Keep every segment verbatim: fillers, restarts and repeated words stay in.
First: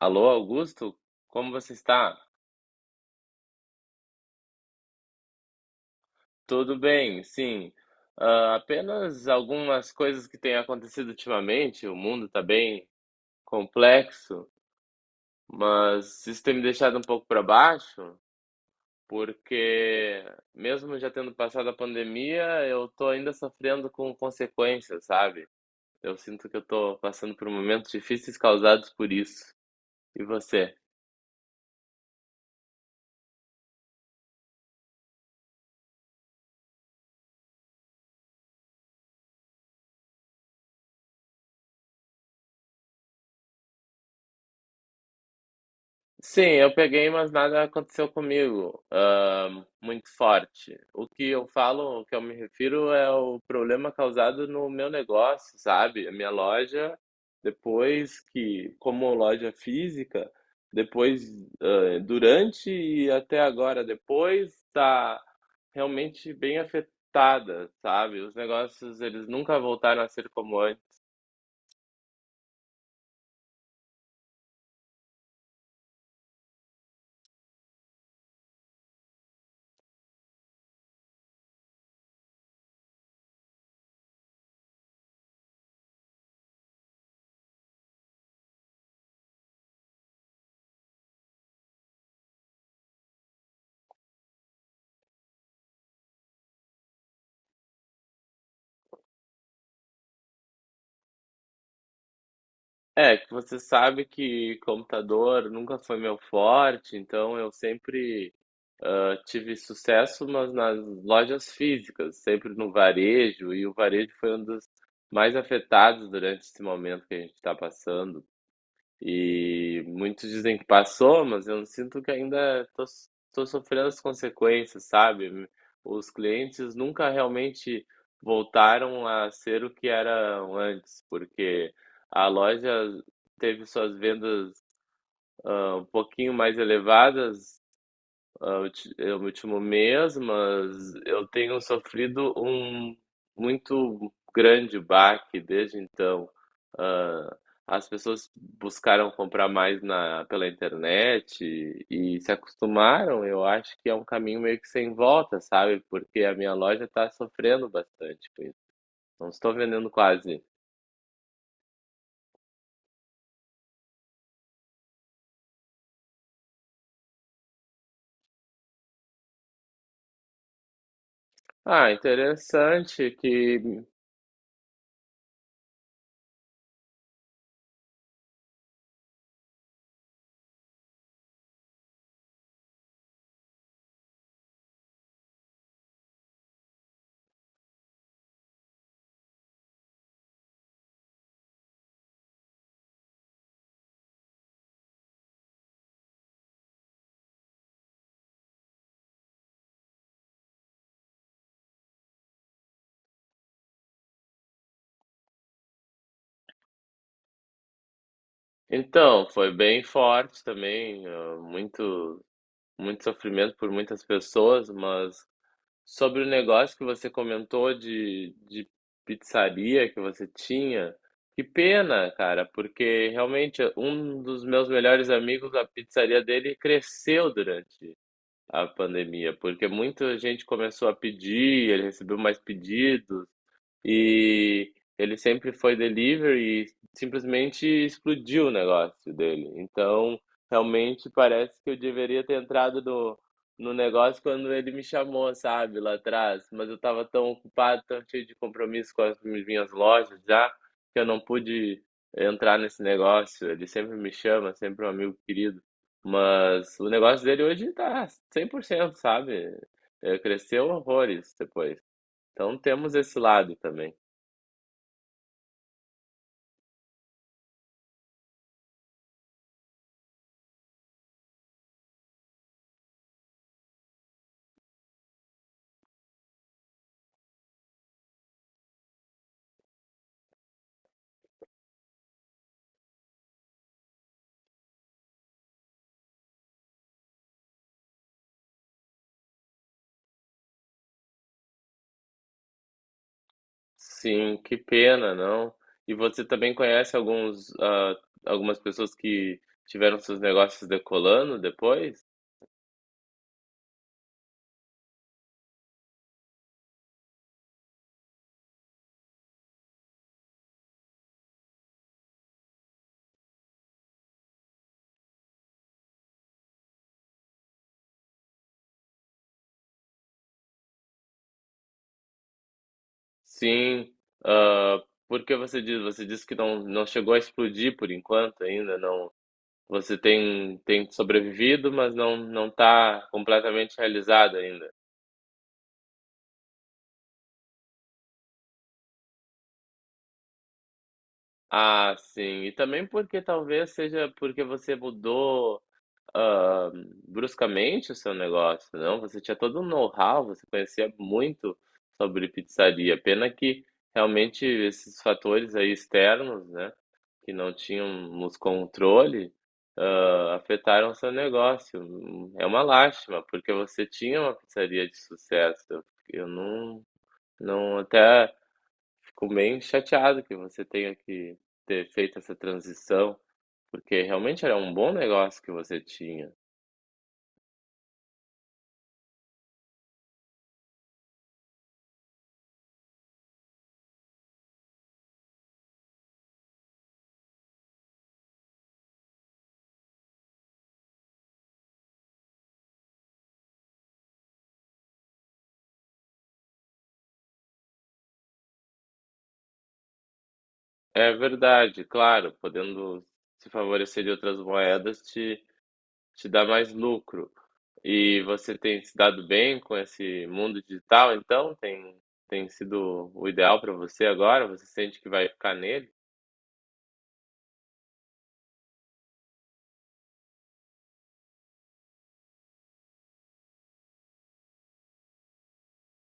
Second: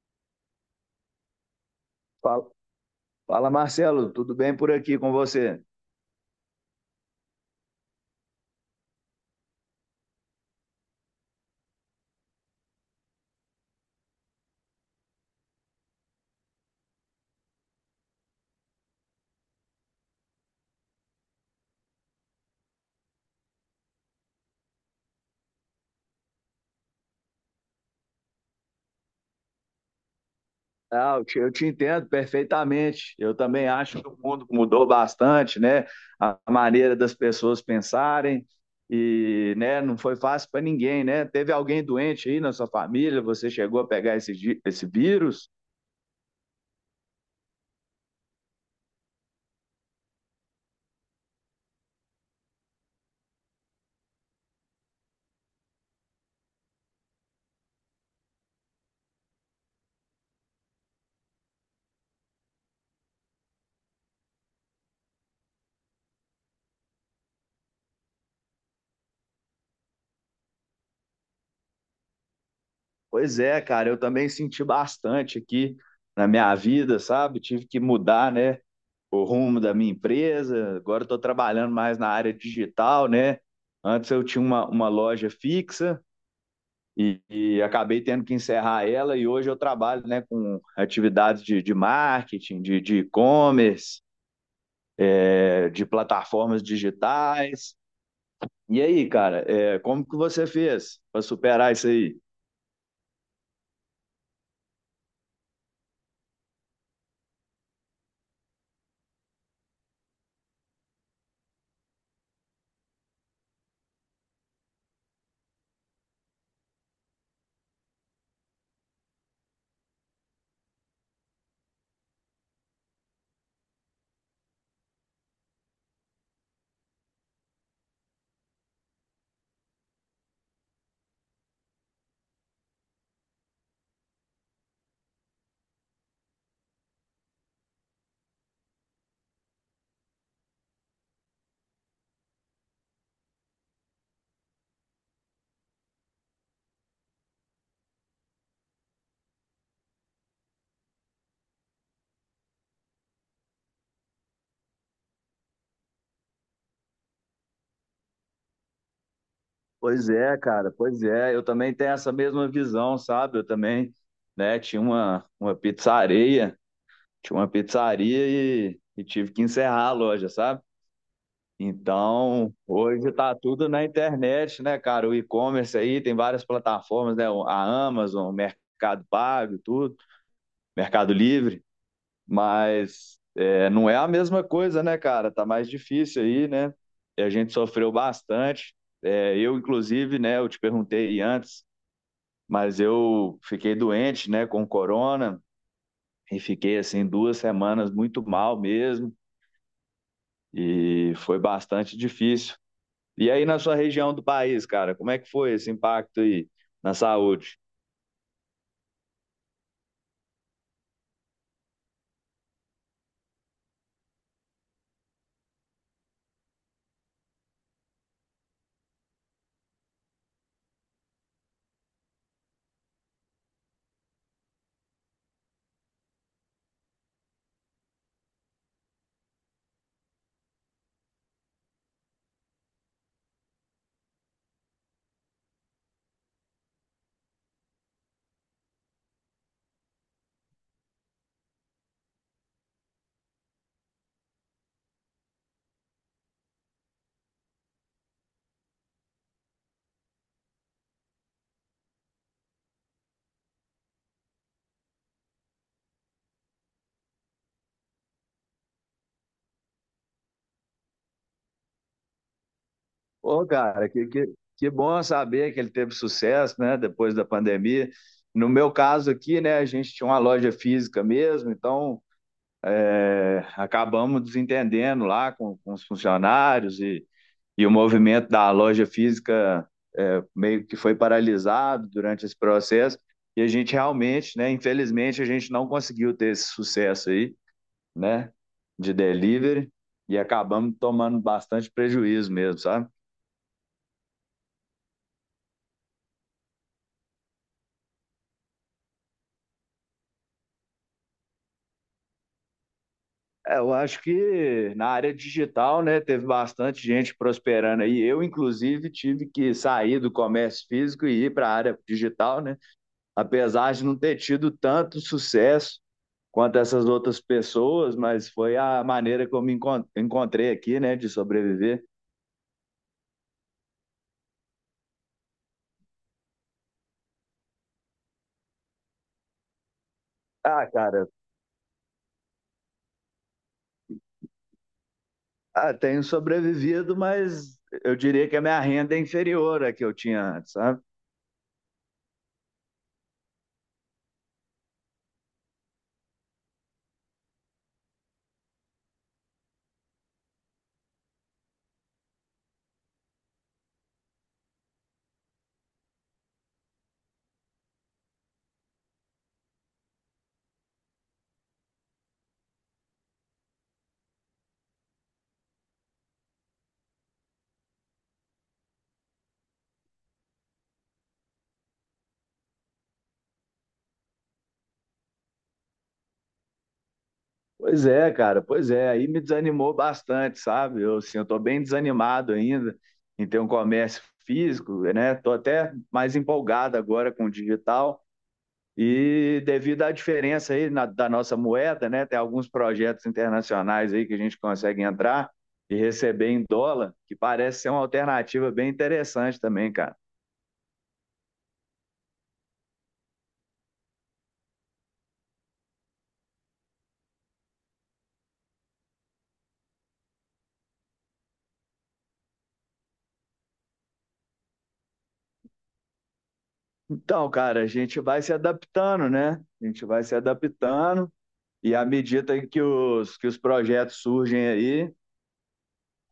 Alô, Augusto? Como você está? Fala, fala, Marcelo, tudo bem por aqui com você? Tudo bem, sim. Ah, apenas algumas coisas que têm acontecido ultimamente. O mundo está bem complexo, mas isso tem me deixado um pouco para baixo, porque mesmo já tendo passado a pandemia, eu estou ainda sofrendo com consequências, sabe? Eu sinto que eu estou passando por momentos difíceis causados por isso. E você? Ah, eu te, eu te entendo perfeitamente. Eu também acho que o mundo mudou bastante, né? A maneira das pessoas pensarem e, né, não foi fácil para ninguém, né? Teve alguém doente aí na sua família? Você chegou a pegar esse, gi- esse vírus? Sim, eu peguei, mas nada aconteceu comigo, ah, muito forte. O que eu falo, o que eu me refiro é o problema causado no meu negócio, sabe? A minha loja, depois que, como loja física, depois, ah, durante e até agora depois, tá realmente bem afetada, sabe? Os negócios, eles nunca voltaram a ser como antes. Pois é, cara, eu também senti bastante aqui na minha vida, sabe? Tive que mudar, né? O rumo da minha empresa. Agora estou trabalhando mais na área digital, né? Antes eu tinha uma, uma loja fixa e, e acabei tendo que encerrar ela e hoje eu trabalho, né, com atividades de, de marketing, de de e-commerce, é, de plataformas digitais. E aí, cara, é, como que você fez para superar isso aí? É, que você sabe que computador nunca foi meu forte, então eu sempre eu tive sucesso, mas nas lojas físicas, sempre no varejo, e o varejo foi um dos mais afetados durante esse momento que a gente está passando. E muitos dizem que passou, mas eu sinto que ainda estou sofrendo as consequências, sabe? Os clientes nunca realmente voltaram a ser o que eram antes, porque a loja teve suas vendas ah, um pouquinho mais elevadas ah, ulti- é o último mês, mas eu tenho sofrido um muito grande baque desde então. Ah, As pessoas buscaram comprar mais na, pela internet e, e se acostumaram. Eu acho que é um caminho meio que sem volta, sabe? Porque a minha loja está sofrendo bastante com isso. Não estou vendendo Pois é, quase. cara, pois é. Eu também tenho essa mesma visão, sabe? Eu também, né, tinha uma, uma pizzaria. Tinha uma pizzaria e, e tive que encerrar a loja, sabe? Ah, Então, hoje interessante tá tudo na que. internet, né, cara? O e-commerce aí tem várias plataformas, né? A Amazon, o Mercado Pago, tudo, Mercado Livre, mas é, não é a mesma coisa, né, cara? Tá mais difícil aí, né? E a gente sofreu bastante. É, eu, inclusive, né, eu te perguntei antes, mas eu fiquei doente, né, com corona e fiquei assim duas semanas muito mal mesmo. E foi bastante difícil. E aí na sua região do país, cara, como é que foi esse impacto aí na saúde? Então, foi bem forte também, ah, muito muito sofrimento por muitas pessoas, mas sobre o negócio que você comentou de, de pizzaria que você tinha, que pena, cara, porque realmente um dos meus melhores amigos, a pizzaria dele cresceu durante a pandemia, porque muita gente começou a pedir, ele recebeu mais pedidos. E ele sempre foi delivery e simplesmente explodiu o negócio dele. Então, realmente parece que eu deveria ter entrado no, no negócio quando ele me chamou, sabe, lá atrás. Mas eu estava tão ocupado, tão cheio de compromisso com as minhas lojas já, que eu não pude entrar nesse negócio. Ele sempre me chama, sempre um amigo querido. Mas o negócio dele hoje tá cem por cento, sabe? É, cresceu horrores depois. Então temos esse Ô, lado cara, também. que, que, que bom saber que ele teve sucesso, né, depois da pandemia. No meu caso aqui, né, a gente tinha uma loja física mesmo, então, é, acabamos desentendendo lá com, com os funcionários e, e o movimento da loja física, é, meio que foi paralisado durante esse processo e a gente realmente, né, infelizmente, a gente não conseguiu ter esse sucesso aí, né, de delivery e acabamos tomando bastante prejuízo mesmo, sabe? Sim, que pena, não. E você também conhece alguns, ah, algumas pessoas que tiveram seus negócios decolando depois? É, eu acho que na área digital, né, teve bastante gente prosperando aí. Eu, inclusive, tive que sair do comércio físico e ir para a área digital, né? Apesar de não ter tido tanto sucesso quanto essas outras pessoas, mas foi a maneira que eu me encon- encontrei aqui, né, de sobreviver. Sim. ah, por que você diz? Você disse que não, não chegou a explodir por enquanto ainda, não. Você tem, Ah, tem cara, sobrevivido, mas não não está completamente realizado ainda. ah, tenho sobrevivido, mas eu diria que a minha renda é inferior à que eu tinha antes, sabe? Ah, sim. E também porque talvez seja porque você mudou hã, bruscamente o seu negócio, não, você tinha todo um know-how, você conhecia muito sobre pizzaria. Pena que realmente esses fatores aí externos, né, que não tínhamos controle, hã, afetaram o seu negócio. Hum, é uma lástima, porque você tinha uma pizzaria de sucesso. Eu não não até fico bem chateado que você tenha que ter feito essa transição, porque realmente era um bom negócio que você tinha. Pois é, cara, pois é. Aí me desanimou bastante, sabe? Eu, assim, eu tô bem desanimado ainda em ter um comércio físico, né? Tô até mais empolgado agora com o digital e devido à diferença aí na- da nossa moeda, né? Tem alguns projetos internacionais aí que a gente consegue entrar e receber em dólar, que parece ser uma alternativa bem interessante também, cara. É verdade, claro, podendo se favorecer de outras moedas te, te dá mais lucro. E você tem se dado bem com esse mundo digital, então? Tem, tem sido o ideal para você agora? Você sente que vai ficar nele? Então, cara, a gente vai se adaptando, né? A gente vai se adaptando. E à medida que os, que os projetos surgem aí,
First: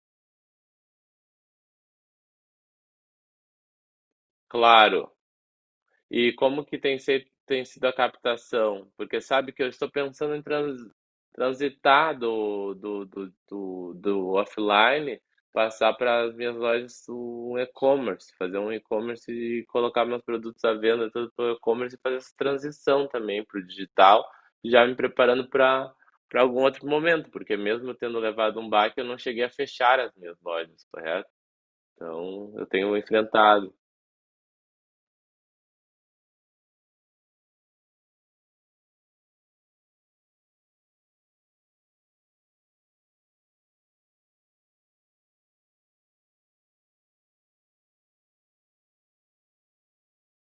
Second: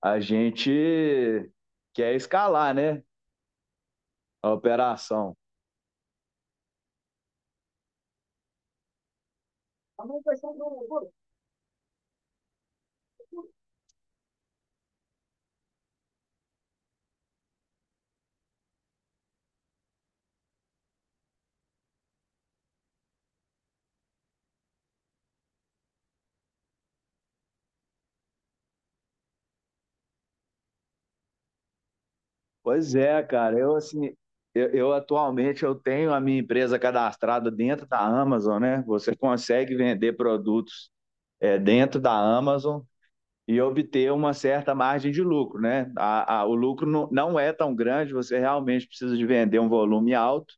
a gente quer escalar, né? A Claro, operação. e como que tem, se- tem sido a captação? Porque sabe que eu estou pensando em trans, transitar do, do, do, do, do offline, passar para as minhas lojas um e-commerce, fazer um e-commerce e colocar meus produtos à venda tudo pelo e-commerce e fazer essa transição também para o digital, já me preparando para para algum outro momento, porque mesmo eu tendo levado um baque, eu não cheguei a fechar as minhas lojas, correto? Então, eu tenho Pois é, cara. enfrentado. Eu, assim, eu, eu atualmente eu tenho a minha empresa cadastrada dentro da Amazon, né? Você consegue vender produtos, é, dentro da Amazon e obter uma certa margem de lucro, né? A, a- o lucro não, não é tão grande, você realmente precisa de vender um volume alto,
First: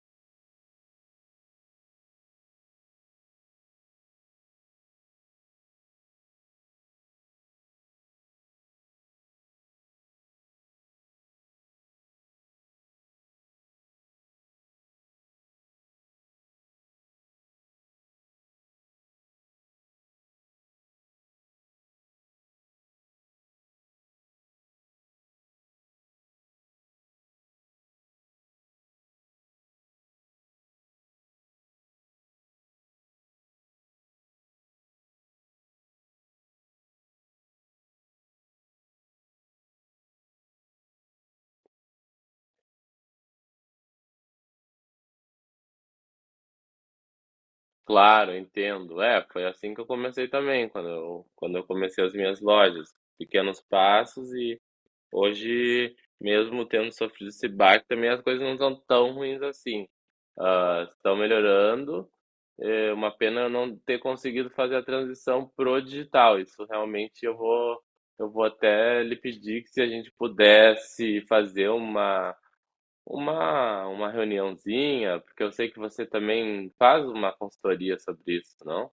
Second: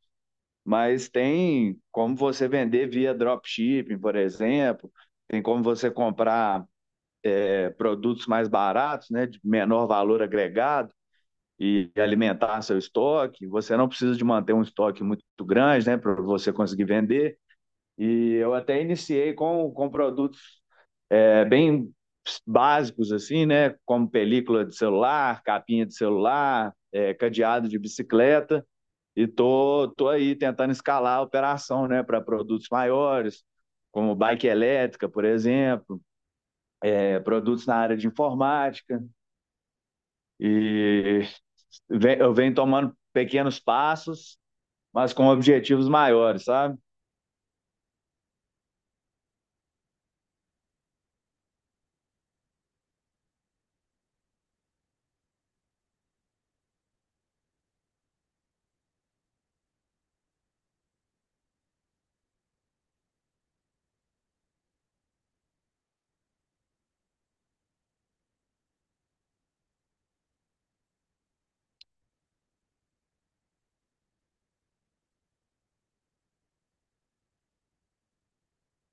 mas tem como você vender via dropshipping, por exemplo, tem como você comprar, é, produtos mais baratos, né, de menor valor agregado e alimentar seu estoque. Você não precisa de manter um estoque muito grande, né, para você conseguir vender. E eu até iniciei com, com produtos, é, bem básicos assim, né, como película de celular, capinha de celular, é, cadeado de bicicleta. E tô, tô aí tentando escalar a operação, né, para produtos maiores, como bike elétrica, por exemplo, é, produtos na área de informática. E eu venho tomando pequenos passos, mas com objetivos maiores, sabe? Claro, entendo. É, foi assim que eu comecei também, quando eu, quando eu comecei as minhas lojas. Pequenos passos e hoje, mesmo tendo sofrido esse baque, também as coisas não estão tão ruins assim. Ah, estão melhorando. É uma pena eu não ter conseguido fazer a transição pro digital. Isso realmente eu vou, eu vou até lhe pedir que se a gente pudesse fazer uma uma uma reuniãozinha, porque eu sei que você também faz uma consultoria sobre isso, não?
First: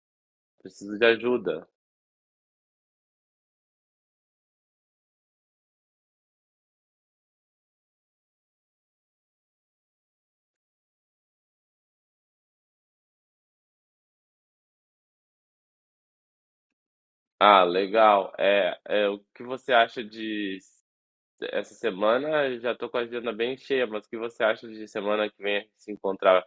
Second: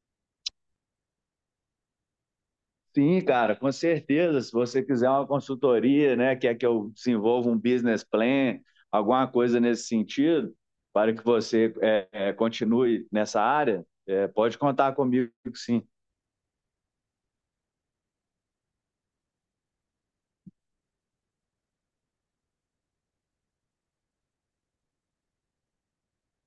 Preciso de ajuda. Sim, cara, com certeza. Se você quiser uma consultoria, né, quer que eu desenvolva um business plan, alguma coisa nesse sentido, para que você é, é, continue nessa área, é, pode contar comigo, sim. Ah, legal. É, é, o que você acha de essa semana? Já tô com a agenda bem cheia, mas o que você acha de semana que vem se encontrar?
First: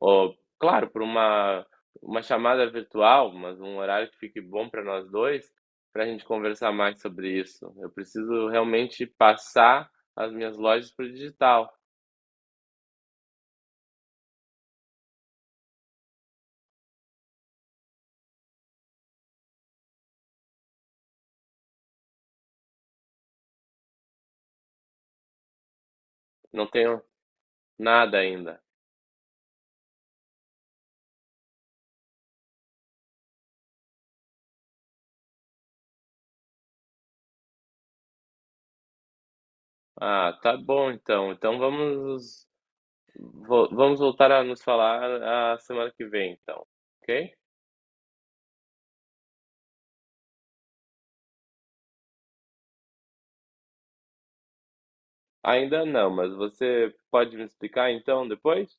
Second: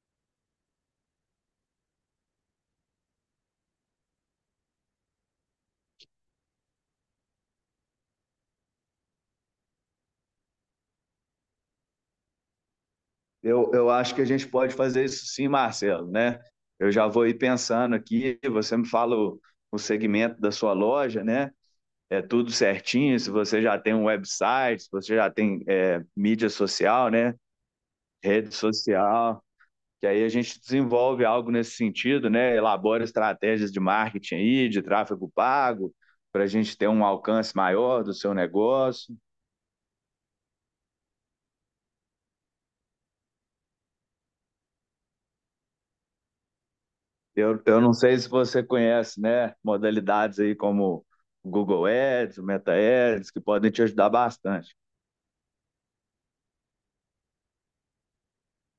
Oh, claro, por uma uma chamada virtual, mas um horário que fique bom para nós dois, para a gente conversar mais sobre isso. Eu preciso realmente passar as minhas lojas para o digital. Eu, eu acho que a gente pode fazer isso, sim, Marcelo, né? Eu já vou ir pensando aqui, você me fala o, o segmento da sua loja, né? É tudo certinho, se você já tem um website, se você já tem, é, mídia Não tenho social, né? nada Rede ainda. social. Que aí a gente desenvolve algo nesse sentido, né? Elabora estratégias de marketing aí, de tráfego pago, para a gente ter um alcance maior do seu negócio. Ah, tá bom então. Então vamos vo- vamos voltar a nos falar a semana que vem, então, ok? Eu, eu não sei se você conhece, né? Modalidades aí como o Google Ads, o Meta Ads, que podem te ajudar bastante. Ainda não, mas você pode me explicar então depois?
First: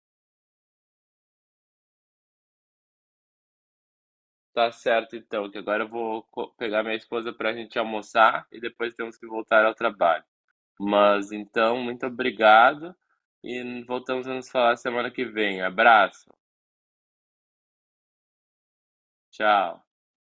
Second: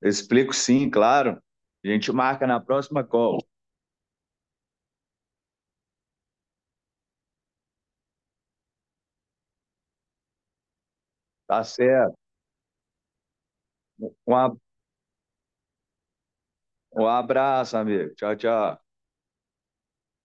Eu explico, sim, claro. A gente marca na próxima call. Tá certo então, que agora eu vou co- pegar minha esposa pra gente almoçar e depois temos que voltar ao trabalho. Mas Tá então, muito certo. obrigado e voltamos a nos Um, falar semana que vem. Abraço. Um abraço, amigo. Tchau, tchau. Tchau.